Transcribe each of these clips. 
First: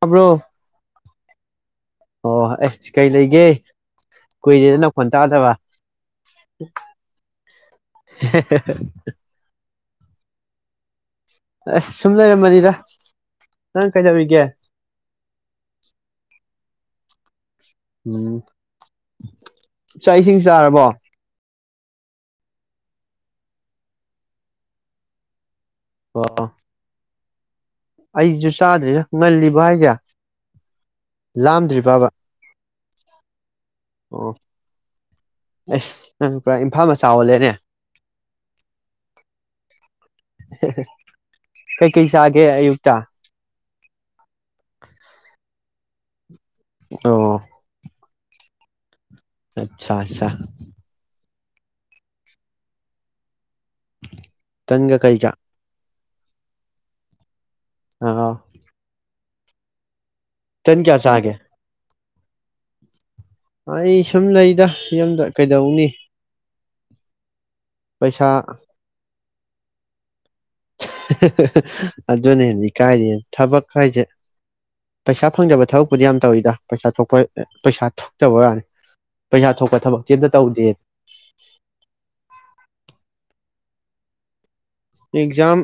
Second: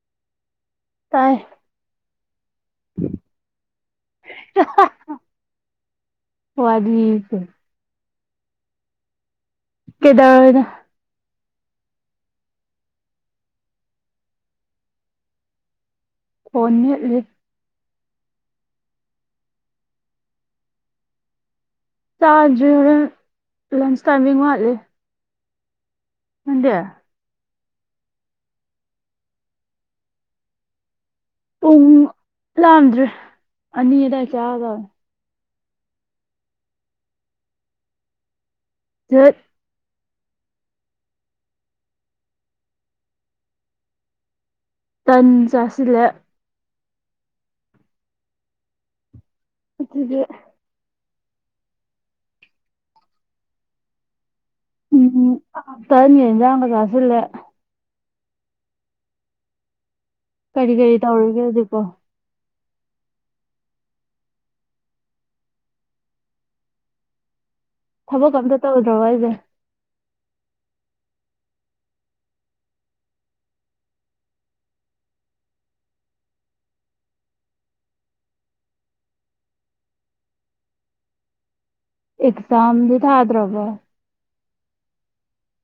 ꯍꯥꯕ꯭ꯔꯣ ꯇꯥꯏ ꯑꯣ ꯑꯦꯁ ꯀꯩ ꯂꯩꯒꯦ ꯀꯨꯏꯔꯦ ꯅ ꯅꯪ ꯐꯣꯟ ꯇꯥꯗꯕ ꯋꯥꯔꯤꯁꯦ [unintelligible] ꯀꯦꯗꯔ ꯑꯁ ꯁꯨꯝ ꯂꯩꯔꯃꯅꯤꯗ ꯅꯪ ꯀꯩꯗꯧꯔꯤꯒꯦ ꯐꯣꯟ ꯃꯠꯂꯤ ꯎꯝ ꯆꯥꯛ ꯏꯁꯤꯡ ꯆꯥꯔꯕꯣ ꯆꯥꯗ꯭ꯔꯤꯅ ꯂꯟꯆ ꯇꯥꯏꯃꯤꯡ ꯋꯥꯠꯂꯦ ꯑꯣ ꯍꯗꯌꯥ ꯑꯩꯁꯨ ꯆꯥꯗ꯭ꯔꯤꯔꯥ ꯉꯜꯂꯤꯕ ꯍꯥꯏꯁꯦ ꯂꯥꯝꯗ꯭ꯔꯤ ꯕꯕꯥꯥ ꯂꯗ꯭ꯔꯦ ꯑꯅꯤꯗꯥ ꯀꯌꯥ ꯑꯦꯁ ꯄꯨꯔ ꯏꯝꯐꯥꯜ ꯃꯆꯥ ꯑꯣꯜꯂꯦꯅꯦ ꯆꯠ ꯀꯩ ꯀꯩꯁꯒꯦ ꯑꯌꯨꯛꯇ ꯇꯟ ꯆꯥꯁꯤꯂꯦ ꯑꯣ ꯑꯠꯆꯥ ꯑꯗꯨꯒꯤ ꯑꯆꯥ ꯇꯒ ꯀꯩꯖ ꯇꯅꯤꯖ ꯀꯁꯂ [unintelligible] ꯑ ꯀꯔꯤ ꯀꯔꯤ ꯆꯥꯒꯦ ꯇꯧꯔꯤꯒꯦ ꯍꯧꯖꯤꯀꯣ ꯑꯩ ꯁꯨꯝ ꯂꯩꯗ ꯌꯨꯝꯗ ꯀꯩꯗꯧꯅꯤ ꯄꯩꯁꯥ ꯊꯕꯛ ꯑꯝꯇ ꯇꯧꯗ꯭ꯔꯣ ꯋꯥ ꯑꯩꯁꯦ ꯑꯗꯨꯅꯦ ꯏꯀꯥꯏꯔꯤ ꯊꯕꯛ ꯍꯥꯏꯁꯦ ꯄꯩꯁꯥ ꯐꯪꯗꯕ ꯊꯕꯛꯄꯨꯗꯤ ꯌꯥꯝ ꯇꯧꯋꯤꯗ ꯄꯩꯁꯥ ꯊꯣꯛꯄ ꯄꯩꯁꯥ ꯊꯣꯛꯇꯕ ꯋꯥꯅꯤ ꯄꯩꯁꯥ ꯊꯣꯛꯄ ꯊꯕꯛꯇꯤ ꯑꯝꯇ ꯇꯧꯗꯦ ꯑꯦꯛꯖꯥꯝꯗꯤ ꯊꯥꯗ꯭ꯔꯕ ꯑꯦꯛꯖꯥꯝ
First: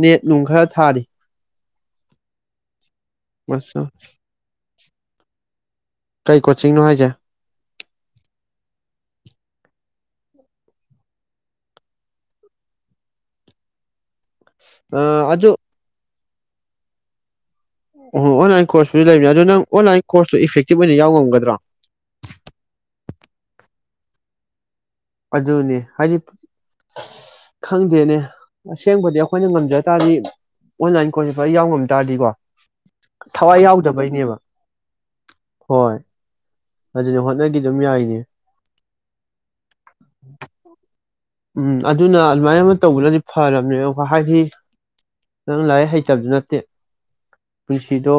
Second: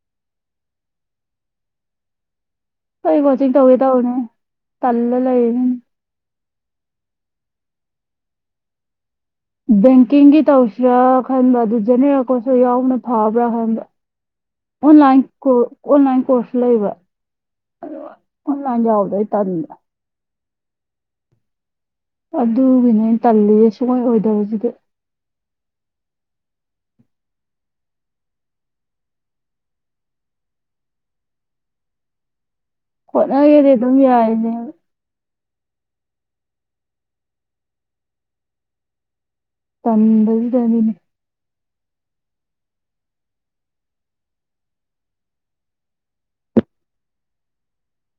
ꯅꯦꯠꯅꯨꯡ ꯈꯔ ꯊꯥꯔꯤ ꯀꯔꯤ ꯋꯥꯣꯆꯤꯡ ꯃꯁ ꯇꯧꯋꯦꯗꯧꯅꯦ [unintelligible] ꯇꯜ ꯂꯩꯥꯏꯅꯤ ꯀꯩ ꯀꯣꯆꯤꯡꯅꯣ ꯍꯥꯏꯁꯦ ꯕꯦꯡꯀꯤꯡꯒꯤ ꯇꯧꯁꯤꯔꯥ ꯈꯟꯕ ꯑꯗꯨ ꯖꯅꯦꯔꯥ ꯀꯣꯠꯁꯨ ꯌꯥꯎꯅ ꯐꯥꯕ꯭ꯔꯥ ꯈꯟꯕ ꯑꯣꯟꯂꯥꯏꯟ ꯀꯣ ꯑꯣꯟꯂꯥꯏꯟ ꯏꯁꯄꯣꯔꯁ ꯂꯩꯕ ꯑꯗꯣ ꯑꯣ ꯑꯣꯟꯂꯥꯏꯟ ꯀꯣꯔꯁꯨꯁꯨ ꯌꯥꯎꯕꯗꯣ ꯑꯩ ꯂꯩꯕꯅꯤꯅꯦ ꯑꯗꯨ ꯅꯪ ꯇꯟꯕ ꯑꯣꯟꯂꯥꯏꯟ ꯀꯣꯔꯁꯇꯨ ꯏꯐꯦꯛꯇꯤꯚ ꯑꯣꯏꯅ ꯌꯥꯎ ꯉꯝꯒꯗ꯭ꯔꯥ [unintelligible] ꯑꯗꯨꯒꯤꯅꯦ ꯑ ꯇꯜꯂꯤꯌꯦ ꯁꯨꯡꯑꯣꯏ ꯑꯣꯏꯗꯧꯕꯁꯤꯗꯤ ꯑꯗꯨꯅꯦ ꯍꯥꯏꯗꯤ ꯈꯪꯗꯦꯅꯦ ꯑꯁꯦꯡꯕꯗꯤ ꯑꯩꯈꯣꯏꯅ ꯉꯝꯖ ꯇꯥꯔꯗꯤ ꯑꯣꯟꯂꯥꯏꯟ ꯀꯣꯔꯁ ꯐꯔ ꯌꯥꯎ ꯉꯝ ꯇꯥꯔꯗꯤꯀꯣ ꯊꯋꯥꯏ ꯍꯣꯠꯅꯒꯦꯗꯤ ꯑꯗꯨꯝ ꯌꯥꯎꯗꯕꯩꯅꯦꯕ ꯌꯥꯏꯅꯦ ꯍꯣꯏ ꯑꯗꯨꯅ ꯍꯣꯠꯅꯈꯤ ꯑꯗꯨꯝ ꯌꯥꯏꯅꯦ ꯇꯝꯕꯗꯤꯗꯅꯤꯅꯦ ꯎꯝ ꯑꯗꯨꯅ ꯑꯗꯨꯃꯥꯏꯅ ꯑꯃ ꯇꯧꯕꯅꯗꯤ ꯐꯔꯕꯅꯦ ꯍꯥꯏꯗꯤ ꯅꯪ ꯂꯥꯏꯔꯤꯛ ꯍꯩꯇꯕꯗꯨ ꯅꯠꯇꯦ ꯄꯨꯟꯁꯤꯗꯣ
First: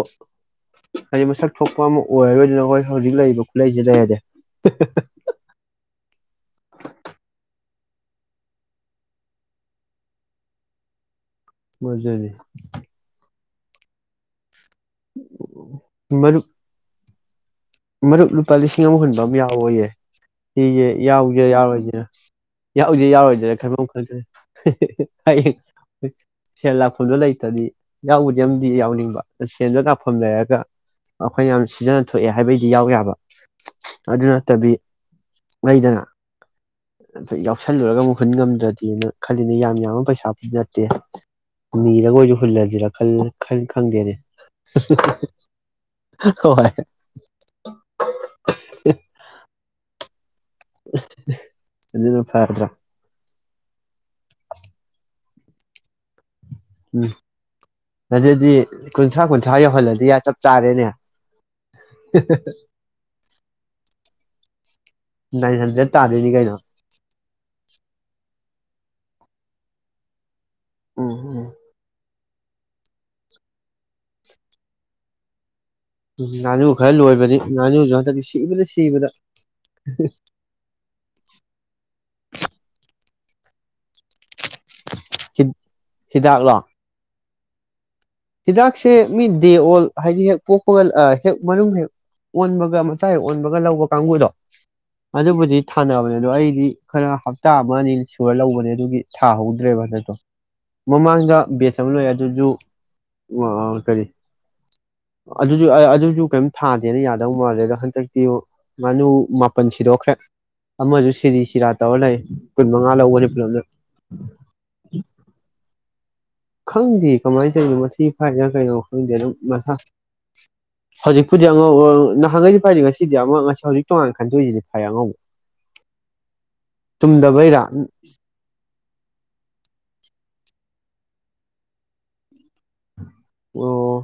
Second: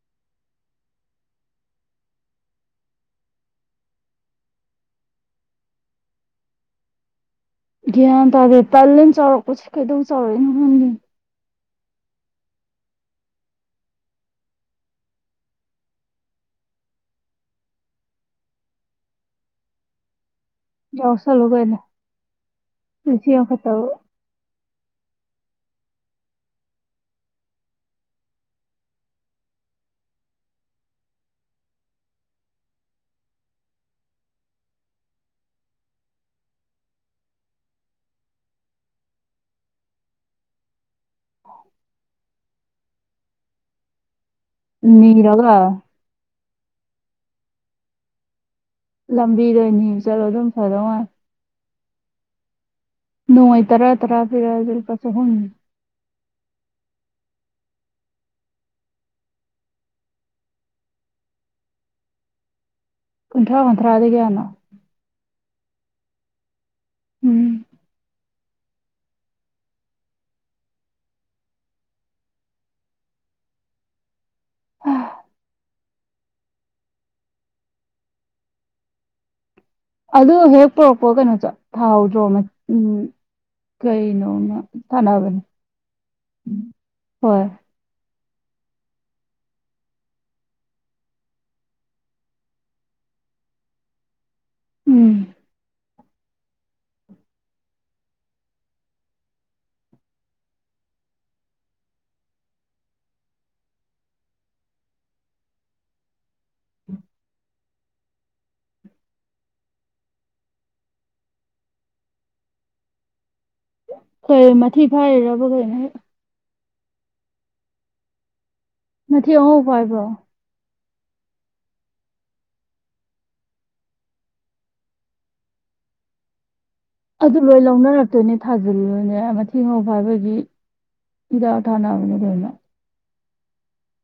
ꯍꯥꯏꯗꯤ ꯃꯁꯛ ꯊꯣꯛꯄ ꯑꯃ ꯑꯣꯏꯔꯔꯣꯏꯗꯅ ꯑꯩꯈꯣꯏ ꯍꯧꯖꯤꯛ ꯂꯩꯔꯤꯕ ꯈꯨꯠꯂꯩꯁꯤꯗ ꯂꯩꯔꯔꯦ ꯒ꯭ꯌꯥꯟ ꯇꯥꯔꯗꯤ ꯇꯂꯅ ꯆꯥꯎꯔꯛꯄꯁꯦ ꯀꯩꯗꯧ ꯆꯥꯎꯔꯛꯏꯅꯣ ꯈꯪꯒꯤ ꯃꯖꯦ ꯃꯔꯗꯨ ꯃꯔꯨꯞ ꯂꯨꯄꯥ ꯂꯤꯁꯤꯡ ꯑꯃꯨꯛ ꯍꯨꯟꯕ ꯑꯃ ꯌꯥꯎꯌꯦ ꯁꯤꯁꯦ ꯌꯥꯎꯁꯦ ꯌꯥꯎꯁꯜꯂꯨ ꯀꯩꯅꯣ ꯌꯥꯎꯔꯣꯏꯗꯔ ꯌꯥꯎꯁꯦ ꯄꯨꯟꯁꯤ ꯌꯥꯎꯔꯣꯏꯗꯔꯥ ꯑꯃꯈꯛꯇꯕꯨ ꯈꯟꯐꯝ ꯈꯪꯗ꯭ꯔꯦ ꯍꯌꯦ ꯁꯦꯟ ꯂꯥꯛꯐꯝꯗꯣ ꯂꯩꯇ꯭ꯔꯗꯤ ꯌꯥꯎꯕꯗꯤ ꯑꯃꯗꯤ ꯌꯥꯎꯅꯤꯡꯕ ꯁꯦꯟꯗꯣ ꯂꯥꯛꯐꯝ ꯂꯩꯔꯒ ꯑꯩꯈꯣꯏꯅ ꯌꯥꯝ ꯁꯤꯖꯟꯅ ꯊꯣꯛꯑꯦ ꯍꯥꯏꯕꯩꯗꯤ ꯌꯥꯎ ꯌꯥꯕ ꯑꯗꯨ ꯅꯠꯇꯕꯤ ꯂꯩꯗꯅ ꯌꯥꯎꯁꯜꯂꯨꯔꯒ ꯑꯃꯨꯛ ꯍꯨꯟ ꯉꯝꯗ꯭ꯔꯗꯤꯦꯅ ꯈꯜꯂꯤꯅꯦ ꯌꯥꯝ ꯌꯥꯝꯕ ꯄꯩꯁꯥ ꯅꯠꯇꯦ ꯅꯤꯔꯒ ꯑꯣꯏꯁꯨ ꯍꯨꯜꯂꯁꯤꯔꯥ ꯈꯜ ꯈꯪꯗꯦꯅꯦ ꯃꯤꯔꯒ ꯍꯣꯏ [unintelligible] ꯂꯝꯕꯤꯗꯣꯏꯅꯤ ꯆꯠꯂꯣ ꯑꯗꯨꯝ ꯐꯗꯧ ꯃꯥꯜꯂꯦ ꯑꯗꯨꯅ ꯐꯔꯗ꯭ꯔ ꯅꯣꯡꯃꯩ ꯇꯔꯥ ꯇꯔꯥ ꯐꯤꯔꯖꯨ ꯂꯨꯄꯥ ꯆꯍꯨꯝ ꯎꯝ ꯑꯗꯨꯗꯤ ꯀꯨꯟꯊ꯭ꯔꯥ ꯀꯨꯟꯊ꯭ꯔꯥ ꯌꯧꯍꯜꯂꯗꯤ ꯆꯞ ꯆꯥꯔꯦꯅꯦ ꯍ ꯍ ꯍ ꯀꯨꯟꯊ꯭ꯔꯥ ꯀꯨꯟꯊ꯭ꯔꯥꯗꯤ ꯀꯌꯥꯅꯣ ꯅꯥꯏꯟ ꯍꯟꯗ꯭ꯔꯦꯗ ꯇꯥꯗꯣꯏꯅꯤ ꯀꯩꯅꯣ ꯎꯝ ꯎꯝ ꯎꯝ ꯑ ꯉꯥꯅꯨ ꯈꯔ ꯂꯣꯏꯕꯅꯤ ꯉꯥꯅꯨꯖꯨ ꯍꯟꯗꯛꯇꯝ ꯁꯤꯕꯗ ꯁꯤꯕꯗ ꯑꯗꯨ ꯍꯦꯛ ꯄꯨꯔꯛꯄ ꯀꯩꯅꯣ ꯆ ꯊꯥꯍꯧꯗ꯭ꯔꯣ ꯃ ꯎꯝ ꯀꯩꯅꯣꯃ ꯍꯤ ꯍꯤꯗꯥꯛꯂꯣ ꯍꯣꯏ ꯍꯤꯗꯥꯛꯁꯦ ꯃꯤ ꯗꯦ ꯑꯣꯜ ꯍꯥꯏꯗꯤ ꯍꯦꯛ ꯄꯣꯛꯄꯒ ꯑ ꯍꯦꯛ ꯃꯅꯨꯡ ꯍꯦꯛ ꯑꯣꯟꯕꯒ ꯃꯆꯥ ꯍꯦꯛ ꯑꯣꯟꯕꯒ ꯂꯧꯕ ꯀꯥꯡꯕꯨꯗꯣ ꯎꯝ ꯑꯗꯨꯕꯨꯗꯤ ꯊꯥꯅꯕꯅꯦ ꯑꯗꯣ ꯑꯩꯗꯤ ꯈꯔ ꯍꯞꯇꯥ ꯑꯃ ꯑꯅꯤ ꯁꯨꯔ ꯂꯧꯕꯅꯦ ꯑꯗꯨꯒꯤ ꯊꯥꯍꯧꯗ꯭ꯔꯦꯕ ꯍꯟꯗꯛꯇꯣ ꯃꯃꯥꯡꯗ ꯕꯦꯁ ꯑꯃ ꯂꯣꯏ ꯑꯗꯨꯁꯨ ꯑꯣ ꯀꯔꯤ ꯑꯗꯨꯁꯨ ꯑꯗꯨꯁꯨ ꯀꯩꯝ ꯊꯥꯗꯦꯅ ꯌꯥꯗꯧ ꯃꯥꯜꯂꯦ ꯑꯗꯣ ꯍꯟꯗꯛꯇꯤ ꯉꯥꯅꯨ ꯃꯥꯄꯜ ꯁꯤꯗꯣꯛꯈ꯭ꯔꯦ ꯑꯃꯁꯨ ꯁꯤꯔꯤ ꯁꯤꯔꯥ ꯇꯧꯔ ꯂꯩ ꯀꯨꯟꯃꯉꯥ ꯂꯧꯕꯅꯤ ꯄꯨꯂꯞꯅ ꯍꯣꯏ ꯃꯊꯤ ꯐꯥꯏꯔꯤꯔꯕ ꯀꯩꯅꯣ ꯈꯪꯗꯦ ꯀꯃꯥꯏꯅ ꯇꯧꯏꯅꯣ ꯃꯊꯤ ꯐꯥꯏꯔ ꯀꯩꯅꯣ ꯈꯪꯗꯦ ꯃꯊꯤ ꯑꯗꯨꯝ ꯑꯉꯧ ꯃꯁꯥ ꯐꯥꯏꯕ꯭ꯔꯣ ꯍꯧꯖꯤꯛꯄꯨꯗꯤ ꯑꯉꯧꯕ ꯅꯍꯥꯟꯈꯩꯗꯤ ꯐꯥꯏꯗꯦ ꯉꯁꯤꯗꯤ ꯑꯃ ꯉꯁꯤ ꯍꯧꯖꯤꯛ ꯇꯣꯉꯥꯟꯅ ꯈꯟꯗꯣꯛꯏꯁꯤꯗꯤ ꯐꯥꯏ ꯑꯉꯧꯕ ꯑꯗꯨ ꯂꯣꯏ ꯆꯨꯝꯗꯕꯩꯔꯥ ꯂꯧꯅꯔꯛꯇꯣꯏꯅꯦ ꯊꯥꯖꯤꯜꯂꯨꯔꯅꯦ ꯃꯊꯤ ꯉꯧꯕ ꯍꯥꯏꯕꯒꯤ ꯗꯤ ꯐꯤꯗꯥ ꯊꯥꯅꯕꯅꯦ ꯂꯣꯏꯅ ꯑꯣ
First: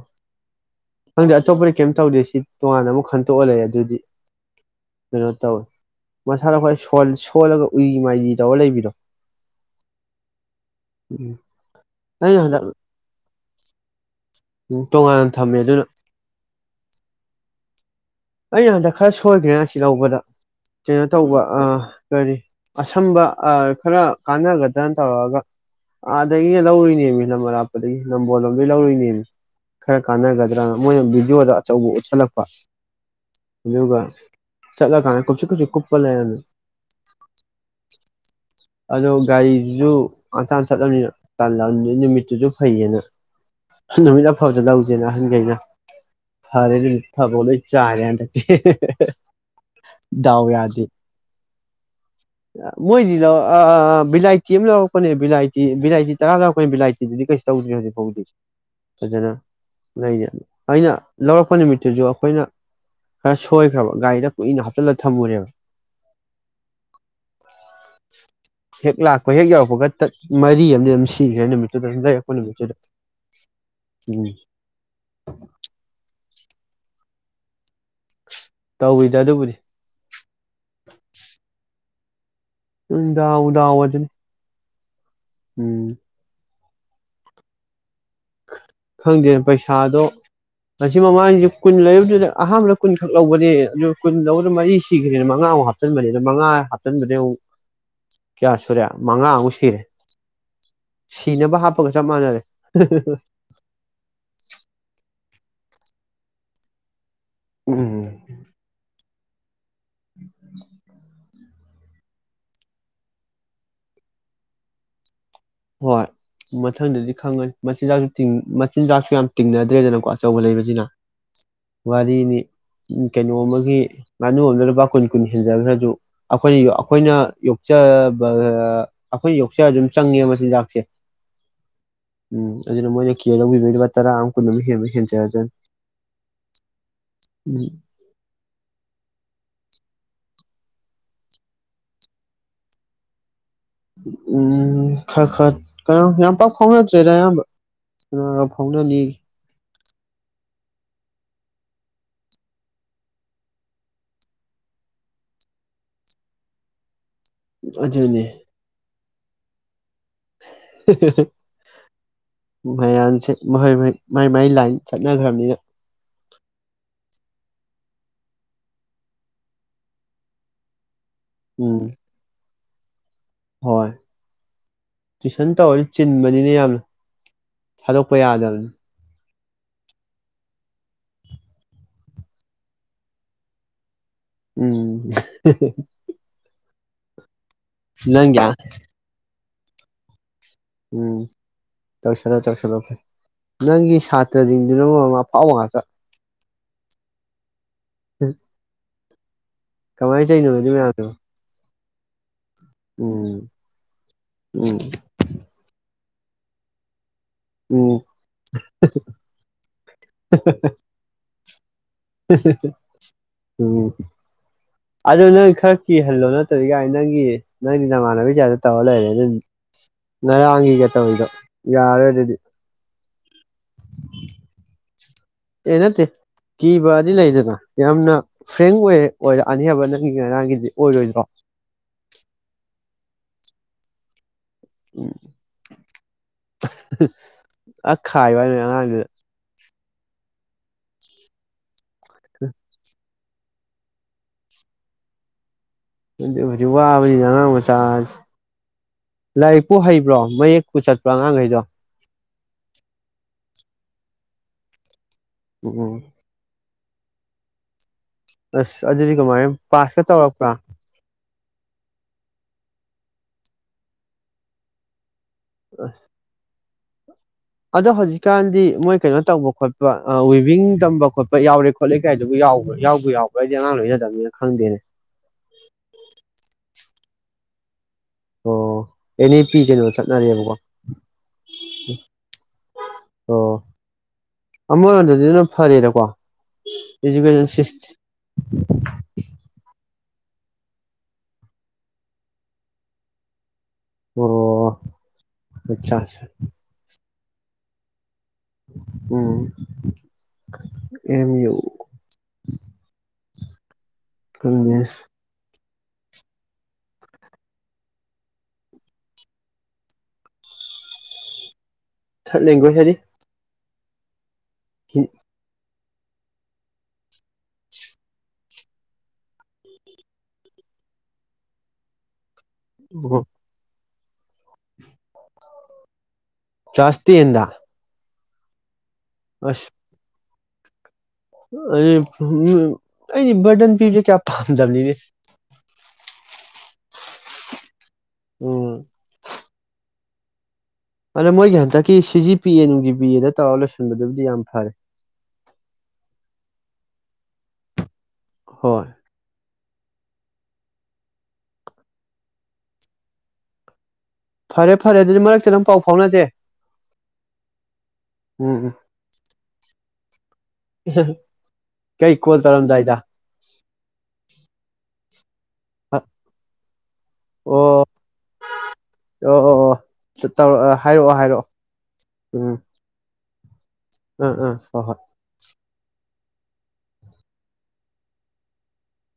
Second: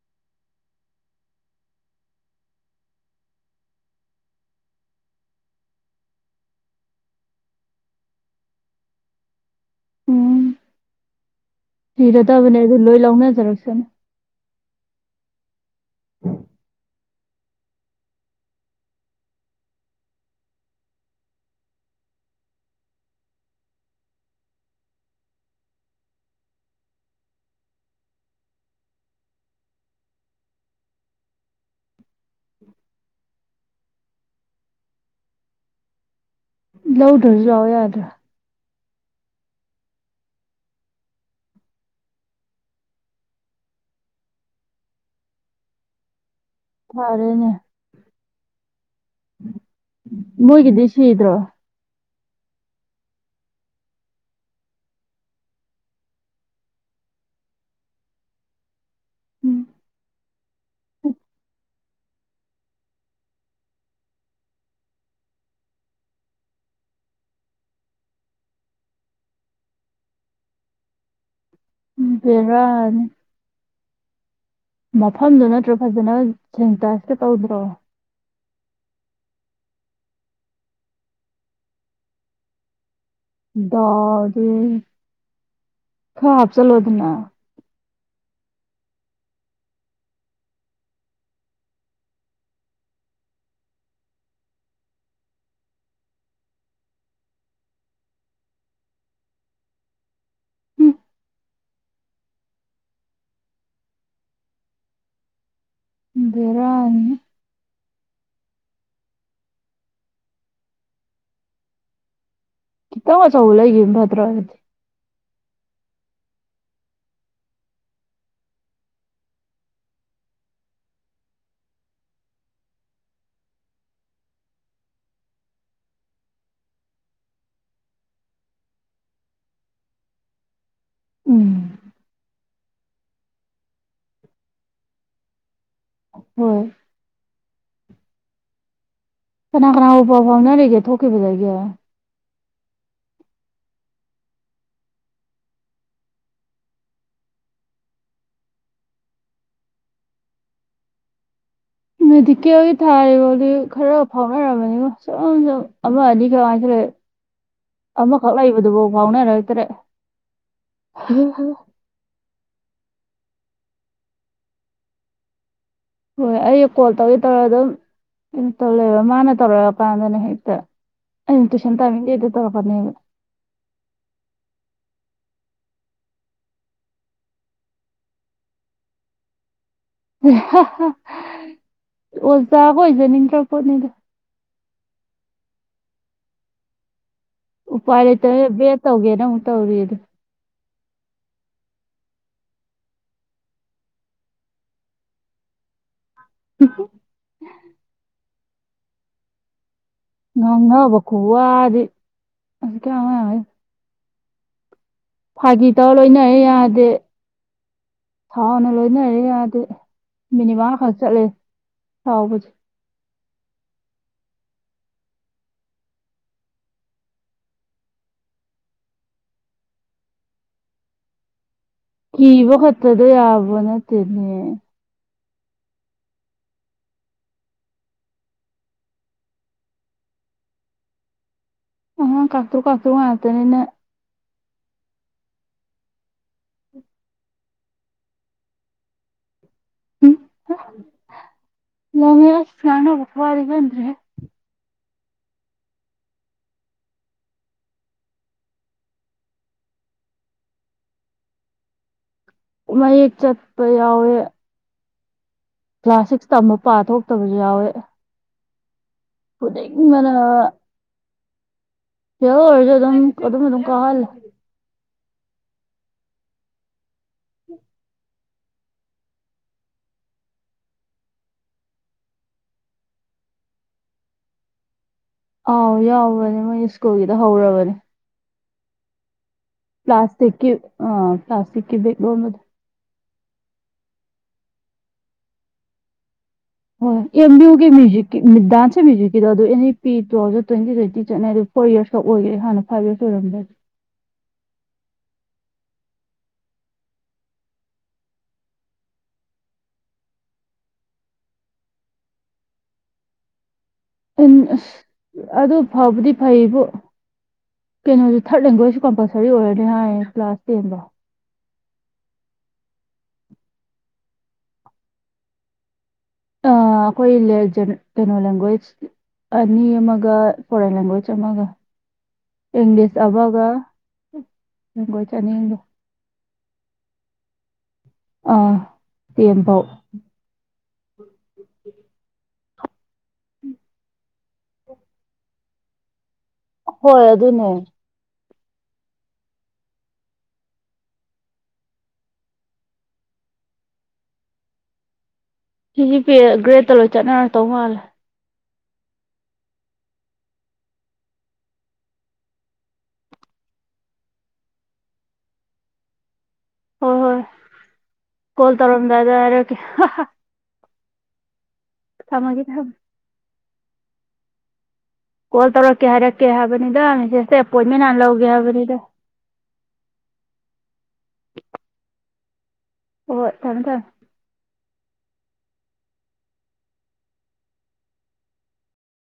ꯈꯪꯗꯦ ꯑꯇꯣꯞꯄꯗꯤ ꯀꯩꯝ ꯇꯧꯗꯦ ꯁꯤ ꯇꯣꯉꯥꯟꯅ ꯑꯃꯨꯛ ꯈꯟꯇꯣꯛꯑ ꯂꯩ ꯑꯗꯨꯗꯤ ꯀꯩꯅꯣ ꯇꯧꯋꯦ ꯃꯁꯥꯅ ꯈ꯭ꯋꯥꯏ ꯁꯣꯟ ꯁꯣꯜꯂꯒ ꯎꯏꯔꯝ ꯃꯥꯜꯂꯤ ꯇꯧꯔ ꯂꯩꯕꯤꯗꯣ ꯎꯝ ꯑꯩꯅ ꯊꯤꯔꯗꯕꯅꯦ ꯑꯗꯨ ꯂꯣꯏ ꯂꯧꯅꯖꯔꯛ ꯁꯟ [unintelligible] ꯎ ꯇꯣꯉꯥꯟꯅ ꯊꯝꯃꯦ ꯑꯗꯨꯗꯣ [unintelligible] ꯑꯩꯅ ꯍꯟꯗꯛ ꯈꯔ ꯁꯣꯏꯈ꯭ꯔꯦ ꯑꯁꯤ ꯂꯧꯕꯗ ꯀꯩꯅꯣ ꯇꯧꯕ ꯑ ꯀꯔꯤ ꯑꯁꯝꯕ ꯑ ꯈꯔ ꯀꯥꯟꯅꯒꯗ꯭ꯔꯅ ꯇꯧꯔꯒ ꯑꯥꯗꯒꯤꯒ ꯂꯧꯔꯨꯏꯅꯦꯃꯤ ꯂꯝ ꯑꯔꯥꯞꯄꯗꯒꯤ ꯅꯝꯕꯣꯜ ꯂꯣꯝꯗꯗꯩ ꯂꯧꯔꯨꯏꯅꯦꯃꯤ ꯈꯔ ꯀꯥꯟꯅꯒꯗ꯭ꯔꯅ ꯃꯣꯏꯅ ꯚꯤꯗꯤꯑꯣꯗ ꯑꯆꯧꯕ ꯎꯠꯁꯜꯂꯛꯄ ꯗꯨꯒ ꯆꯠꯂ ꯀꯥꯟꯗ ꯀꯨꯞꯁꯤ ꯀꯨꯞꯁꯤ ꯀꯨꯞꯄ ꯂꯩꯔꯝꯃꯦ ꯂꯧꯗ꯭ꯔꯁꯨ ꯂꯥꯛꯎ ꯌꯥꯗ꯭ꯔꯥ ꯑꯗꯣ ꯒꯥꯔꯤꯗꯨꯖꯨ ꯑꯥꯇꯥꯟ ꯆꯠꯂꯝꯅꯤꯅ ꯇꯜꯂꯝ ꯅꯨꯃꯤꯠꯇꯨꯁꯨ ꯐꯩꯌꯦꯅ ꯅꯨꯃꯤꯠ ꯑꯐꯕꯗ ꯂꯧꯖꯦꯅ ꯑꯍꯟꯒꯩꯅ ꯐꯔꯦ ꯅꯨꯃꯤꯠ ꯐꯕꯒ ꯐꯔꯦꯅꯦ ꯂꯣꯏ ꯆꯥꯏꯔꯦ ꯍꯟꯗꯛꯇꯤ ꯍꯦ ꯍꯦ ꯍ ꯍ ꯗꯥꯎ ꯌꯥꯗꯦ ꯃꯣꯏꯒꯤꯗꯤ ꯁꯤꯗ꯭ꯔꯣ ꯃꯣꯏꯅꯤꯖꯥꯎ ꯚꯕꯤꯂꯥꯏꯇꯤ ꯑꯃ ꯂꯧꯔꯛꯄꯅꯦ ꯚꯂ ꯚꯂꯥꯏꯇꯤ ꯇꯔꯥ ꯂꯧꯔꯛꯄꯅꯤ ꯚꯕꯤꯂꯥꯏꯇꯤꯗꯨꯗꯤ ꯀꯩꯁꯨ ꯇꯧꯗ꯭ꯔꯤꯦ ꯍꯧꯖꯤꯛ ꯐꯥꯎꯗꯤ ꯐꯖꯅ ꯎꯝ ꯂꯩꯔꯤ ꯑꯩꯅ ꯂꯧꯔꯛꯄ ꯅꯨꯃꯤꯠꯇꯨꯁꯨ ꯑꯩꯈꯣꯏꯅ ꯈꯔ ꯁꯣꯏꯈ꯭ꯔꯕ ꯒꯥꯔꯤꯗ ꯀꯨꯏꯅ ꯍꯥꯞꯆꯤꯜꯂ ꯊꯝꯃꯨꯔꯦꯕ ꯍꯦꯛ ꯂꯥꯛꯄ ꯍꯦꯛ ꯌꯧꯔꯛꯄꯒ ꯃꯔꯤ ꯑꯃꯗꯤ ꯑꯗꯨꯝ ꯁꯤꯈ꯭ꯔꯦ ꯅꯨꯃꯤꯠ ꯗ ꯕꯦꯔꯥꯅꯤ ꯎꯝ ꯆꯪ ꯇꯁꯀꯦ ꯇꯧꯗ꯭ꯔꯣ ꯇꯧꯋꯤꯗ ꯑꯗꯨꯕꯨꯗꯤ ꯗꯥꯎꯗꯥ ꯑꯋꯥꯖꯅꯤ ꯗꯥꯎꯗꯤ ꯎꯝ ꯆꯂꯣꯗꯅ ꯈꯪꯗꯦꯅ ꯄꯩꯁꯥꯗꯣ ꯉ ꯃꯃꯥꯡꯁꯤꯦ ꯀꯨꯟ ꯂꯩꯨꯗꯨꯅ ꯑꯍꯥꯟꯕꯗ ꯀꯨꯟ ꯈꯛ ꯂꯧꯕꯅꯦ ꯑꯗꯨ ꯀꯨꯟ ꯂꯧꯧꯕꯗ ꯃꯔꯤ ꯁꯤꯈ꯭ꯔꯦꯅ ꯃꯉꯥꯃꯨꯛ ꯍꯥꯞꯆꯤꯟꯕꯅꯦ ꯑꯗꯨ ꯃꯉꯥ ꯍꯥꯞꯆꯤꯟꯕꯅꯦ ꯑꯃꯨꯛ ꯀꯌꯥ ꯁꯨꯔꯦ ꯃꯉꯥꯃꯨꯛ ꯁꯤꯔꯦ ꯎꯝ ꯁꯤꯅꯕ ꯍꯥꯞꯄꯒ ꯆꯞ ꯃꯥꯟꯅꯔꯦ ꯑ ꯔꯥꯅꯤ ꯎꯝ ꯎ ꯀ ꯋꯥ ꯆ ꯑꯣꯂ ꯌꯦ ꯐꯇ꯭ꯔ ꯑꯣꯏꯦꯗꯤ ꯍꯣꯏ ꯃꯊꯪꯗꯗꯤ ꯈꯪꯒꯅꯤ ꯃꯆꯤꯟꯖꯥꯛꯁꯨ ꯃꯆꯤꯟꯖꯥꯛꯁꯨ ꯌꯥꯝ ꯇꯤꯡꯅꯗ꯭ꯔꯦꯗꯅꯀꯣ ꯑꯆꯧꯕ ꯂꯩꯕꯁꯤꯅ ꯋꯥꯔꯤꯅꯤ ꯀꯩꯅꯣ ꯑꯃꯒꯤ ꯉꯥꯅꯨ ꯑꯃꯗ ꯂꯨꯄꯥ ꯀꯨꯟ ꯀꯨꯟ ꯍꯦꯟꯖꯈ꯭ꯔꯁꯨ ꯑꯩꯈꯣꯏꯅ ꯑꯩꯈꯣꯏꯅ ꯌꯣꯛꯆꯕ ꯑꯩꯈꯣꯏꯅ ꯌꯣꯛꯆꯔ ꯑꯗꯨꯝ ꯆꯪꯉꯦ ꯖꯥꯛꯦ ꯎꯝ ꯎꯝ ꯑꯗꯨꯅ ꯃꯣꯏꯅ ꯀꯦ ꯂꯧꯕꯕ ꯇꯔꯥ ꯑꯃ ꯀ ꯍ ꯍꯦꯟꯖꯦ ꯑꯗꯨ ꯍꯣꯏ ꯎꯝ ꯀꯅꯥ ꯀꯅꯥꯕꯨꯕ ꯄꯥꯎ ꯐꯥꯎꯅꯔꯤꯒꯦ ꯊꯣꯛꯈꯤꯕꯗꯒꯤꯦ ꯎꯝ ꯈꯔ ꯈꯔ ꯀꯩꯅ ꯌꯥꯝ ꯄꯥꯛ ꯐꯥꯎꯅꯗ꯭ꯔꯦꯗ ꯑꯌꯥꯝꯕ ꯀ ꯐꯥꯎꯅꯅꯤ ꯃꯦꯗꯤꯀꯦꯜꯒꯤ ꯊꯥꯔꯤꯐꯥꯎꯗꯤ ꯈꯔ ꯐꯥꯎꯅꯔꯕꯅꯤꯀꯣ ꯁ ꯑꯃ ꯑꯅꯤ ꯀꯃꯥꯏꯅ ꯊꯣꯛ ꯂꯩ ꯑꯃꯈꯛ ꯂꯩꯏꯕꯗꯨꯐꯣ ꯥꯎꯅꯥ ꯔꯣꯏꯇꯔꯦ ꯃꯌꯥꯟꯁꯦ ꯃꯈꯣꯏ ꯃꯍꯣꯏ ꯃꯥꯏ ꯃꯥꯏ ꯂꯥꯏꯟ ꯆꯠꯅꯈ꯭ꯔꯕꯅꯤꯅ ꯍꯣꯏ ꯑꯩ ꯀꯣꯜ ꯇꯧꯒꯦ ꯇꯧꯔꯒ ꯑꯗꯨꯝꯩꯅ ꯇꯧ ꯂꯩꯦꯕ ꯃꯥꯅ ꯇꯧꯔꯛꯑꯀꯥꯟꯗꯅꯦ ꯍꯦꯛꯇ ꯑ ꯇꯨꯁꯟ ꯇ ꯎꯝ ꯃꯤꯦꯗ ꯇꯧꯣ ꯐꯅꯤ ꯍꯣꯏ ꯇꯨꯏꯁꯟ ꯇꯧꯔꯗꯤ ꯆꯤꯟꯕꯅꯤꯅ ꯌꯥꯝꯅ ꯊꯥꯗꯣꯛꯄ ꯌꯥꯗꯕꯅꯤ ꯑꯣꯖꯥꯕꯨ ꯑꯣꯏꯖꯅꯤꯡꯗ꯭ꯔ ꯄꯣꯠꯅꯤꯗ ꯎꯝ ꯅꯪꯒꯤ ꯎꯄꯥꯔꯇꯕꯦ ꯇꯧꯒꯦꯅ ꯇꯧꯔꯤ ꯑ ꯑꯗꯨ ꯎꯝ ꯆꯧꯁꯜꯂꯣ ꯆꯧꯁꯜꯂꯣ ꯐꯩ ꯅꯪꯒꯤ ꯁꯥꯇ꯭ꯔꯁꯤꯡꯗꯨꯅ ꯃꯔꯃ ꯑꯐꯥꯎꯕ ꯉꯥꯛꯇ ꯎ ꯍꯝ ꯉꯉꯕ ꯈꯨꯨꯍꯗꯤ ꯑꯁꯤꯁ ꯀꯌꯥ ꯎꯝ ꯋꯥ ꯎꯝ ꯐꯥꯒꯤ ꯇꯧꯔ ꯂꯣꯏꯅꯔꯦ ꯌꯥꯗꯦ ꯎꯝ ꯊꯥꯎꯅ ꯂꯣꯏꯅꯔꯦ ꯌꯥꯗ ꯃꯤꯅꯤꯠ ꯃꯉꯥꯈꯛ ꯆꯠꯂꯦ ꯁꯥꯎꯕꯁꯦ [unintelligible] ꯎꯝ ꯑꯗꯨ ꯅꯪ ꯈꯔ ꯀꯤꯍꯜꯂꯣ ꯅꯠꯇꯕꯗꯤ ꯌꯥꯥꯏ ꯅꯪꯒꯤ ꯅꯪꯒꯤ ꯅꯃꯥꯟꯅꯕꯤ ꯀꯌꯥꯗ ꯇꯧꯔ ꯂꯩꯔꯦ ꯑꯗꯨ ꯉꯔꯥꯡꯒꯤꯒ ꯇꯧꯔꯤꯗꯣ ꯌꯥꯔꯦ ꯑꯗꯨꯗꯤ ꯑꯗꯨꯗ ꯌꯥꯕꯅꯦ ꯇꯅꯦ ꯑꯦ ꯅꯠꯇꯦ ꯀꯤꯕꯗꯤ ꯂꯩꯗꯅ ꯌꯥꯝꯅ ꯐ꯭ꯔꯦꯡ ꯑꯣꯏ ꯑꯣꯏꯔ ꯑꯅꯤ ꯍꯥꯏꯕ ꯅꯪꯒꯤ ꯉꯔꯥꯡꯒꯤꯗꯤ ꯑꯣꯏꯔꯣꯏꯗ꯭ꯔꯣ ꯑ ꯀꯥꯛꯨ ꯀꯥꯛꯀꯨ ꯉꯥꯇꯅꯤꯅ ꯎꯝ ꯑ ꯈꯥꯏꯕ ꯍꯥꯏ ꯅꯣꯏ ꯑꯉꯥꯡꯗꯨꯗ ꯃ ꯁꯅ ꯐꯄꯋꯥꯗꯤꯒ꯭ꯔꯦ ꯑꯗꯨ ꯍꯧꯖꯤꯛ ꯋꯥꯕꯅꯤꯅ ꯑꯉꯥꯡ ꯃꯆꯥ ꯂꯥꯏꯔꯤꯛꯄꯨ ꯍꯩꯕ꯭ꯔꯣ ꯃꯌꯦꯛꯄꯨ ꯆꯠꯄ꯭ꯔꯣ ꯑꯉꯥꯡꯈꯩꯗꯣ ꯃꯌꯦꯛ ꯆꯠꯄ ꯌꯥꯎꯋꯦ ꯎꯝ ꯎꯝ ꯀ꯭ꯂꯥꯁ ꯁꯤꯛꯁ ꯇꯝꯃ ꯄꯥ ꯊꯣꯛꯇꯕꯁꯨ ꯌꯥꯎꯋꯦ ꯑꯁ ꯑꯗꯨꯗꯤ ꯀꯃꯥꯏꯅ ꯄꯥꯁ ꯈ ꯐꯨꯅꯤꯡꯕꯅ ꯇꯧꯔꯛꯄ꯭ꯔꯥ ꯀꯔꯝ ꯑꯣꯗꯣ ꯃꯗꯨꯣ ꯀꯥ ꯍꯜ ꯑꯁ ꯑꯗꯣ ꯍꯧꯖꯤꯛꯀꯥꯟꯗꯤ ꯃꯣꯏ ꯀꯩꯅꯣ ꯇꯧꯕ ꯈꯣꯠꯄ ꯋꯤꯕꯤꯡ ꯇꯝꯕ ꯈꯣꯠꯄ ꯌꯥꯎꯔꯦ ꯈꯣꯠꯂꯦ ꯀꯥꯏꯗꯨꯕꯨ ꯌꯥꯎꯕ꯭ꯔꯥ ꯌꯥꯎꯕ ꯌꯥꯎꯕ꯭ꯔꯥ ꯍꯥꯏꯗꯤ ꯑꯉꯥꯡ ꯂꯣꯏꯅꯗꯕꯅꯤꯅ ꯈꯪꯗꯦꯅꯦ ꯑꯥꯎ ꯌꯥꯎꯕꯅꯦ ꯃꯣꯏ ꯁ꯭ꯀꯨꯜꯒꯤꯗ ꯍꯧꯔꯕꯅꯦ ꯑꯣ ꯑꯦꯟ ꯑꯦ ꯄꯤ ꯀꯩꯅꯣ ꯄ꯭ꯂꯥꯁꯇꯛꯀꯤ ꯆꯠꯅꯔꯦꯕꯀꯣ ꯑ ꯄ꯭ꯂꯥꯁꯇꯤꯀꯤ ꯦꯒꯂꯣ ꯃ ꯑꯣ ꯑꯃꯔꯣꯝꯗꯗꯤ ꯑꯗꯨ ꯐꯔꯦꯗꯀꯣ ꯏꯖꯨꯀꯦꯁꯟ ꯍꯣꯏꯦꯝꯗꯤꯨ ꯀ ꯁꯤꯁꯇꯦꯝ ꯃꯨꯖꯤꯀꯤꯗꯥꯁꯦ ꯃꯨꯖꯤꯛꯀꯤ ꯑꯗꯨꯅꯤ ꯄꯤꯗ꯭ꯔꯣꯁꯨ ꯇ꯭ꯋꯦꯟꯇꯤ ꯇ꯭ꯋꯦꯟꯇꯤ ꯆꯠꯩ ꯑꯗꯨ ꯐꯣꯔ ꯌꯔꯁꯀ ꯑꯣꯏꯈꯔꯦꯥꯟꯅ ꯐꯥꯏꯚ ꯌꯔꯁ ꯑꯣꯏꯔꯝꯕ꯭ꯔꯗꯤ ꯑꯣ ꯑꯆꯥꯁ ꯎꯝ ꯑꯦꯝ ꯌꯨ ꯎꯝ ꯈꯪꯗꯦ ꯑꯗꯨ ꯑꯗꯨ ꯐꯕꯗꯤ ꯐꯩꯕꯨ ꯀꯩꯅꯣꯁꯨ ꯊꯥꯔꯠ ꯂꯦꯡꯒ꯭ꯋꯦꯖꯁꯨ ꯀꯝꯄꯜꯁꯔꯤ ꯑꯣꯏꯔꯅꯤ ꯍꯥꯏꯌꯦ ꯀ꯭ꯂꯥꯁ ꯇꯦꯟꯗꯣ ꯂꯦꯡꯒꯣꯏ ꯍꯥꯏꯔꯤ ꯍ ꯑꯩꯈꯣꯏ ꯀꯩꯅꯣ ꯂꯦꯡꯒ꯭ꯋꯦꯖ ꯑꯅꯤ ꯑꯃꯒ ꯐꯣꯔꯦꯟ ꯂꯦꯡꯒ꯭ꯋꯦꯖ ꯑꯃꯒ ꯌꯦꯡꯦꯁ ꯑꯕꯒ ꯒꯣꯏ ꯆꯅꯤꯕ ꯥꯁꯇ ꯏꯗ ꯑꯥ ꯇꯦꯝꯕꯧ ꯎꯝ ꯑ ꯑꯩ ꯕꯗꯟ ꯄꯤꯖꯦ ꯀꯌꯥ ꯄꯥꯝꯖꯕꯂꯤꯅꯦ ꯍꯣꯏ ꯑꯗꯨꯅꯦ ꯎꯝ ꯑꯗ ꯃꯣꯏꯒꯤ ꯍꯟꯗꯛꯀꯤ ꯁꯤ ꯖꯤ ꯄꯤ ꯑꯦꯟꯒꯤ ꯕꯤ ꯑꯦꯗ ꯇꯧꯔ ꯂꯣꯏꯁꯤꯟꯕꯗꯨꯕꯨꯗꯤ ꯌꯥꯝ ꯐꯔꯦ ꯁꯤꯖꯤ ꯄꯦ ꯒ꯭ꯔꯦꯗꯠꯇ ꯂꯣꯏ ꯆꯠꯅꯔ ꯇꯧ ꯃꯥꯜꯂꯦ ꯍꯣꯏ ꯐꯔꯦ ꯐꯔꯦ ꯑꯗꯨꯗꯤ ꯃꯔꯛꯇ ꯑꯗꯨꯪꯝ ꯄꯥꯎ ꯐꯥꯎꯅꯁꯦ ꯍꯣꯏ ꯍꯣꯏ ꯎꯝ ꯀꯣꯜ ꯇꯧꯔꯝꯗꯥꯏꯗ ꯍꯥꯏꯔꯛꯀꯦ ꯎꯝ ꯀꯩ ꯀꯣꯜ ꯊꯝꯃꯒꯦ ꯊꯝꯃꯦ ꯆꯔꯝꯗꯥꯏꯗ ꯀꯣꯜ ꯇꯧꯔꯛꯀꯦ ꯑꯣ ꯍꯥꯏꯔꯛꯀꯦ ꯍꯥꯏꯕꯅꯤꯗ ꯃꯦꯁꯦꯖꯇ ꯑꯦꯄꯣꯏꯟꯃꯦꯟ ꯌꯥꯝꯥꯟꯅ ꯂꯧꯒꯦ ꯍꯥꯏꯕꯅꯤꯗ ꯑꯣ ꯑꯣ ꯑꯣ ꯑ ꯍ ꯊꯪ ꯊ ꯑꯥ ꯑꯥ ꯍꯣ ꯍꯣꯏ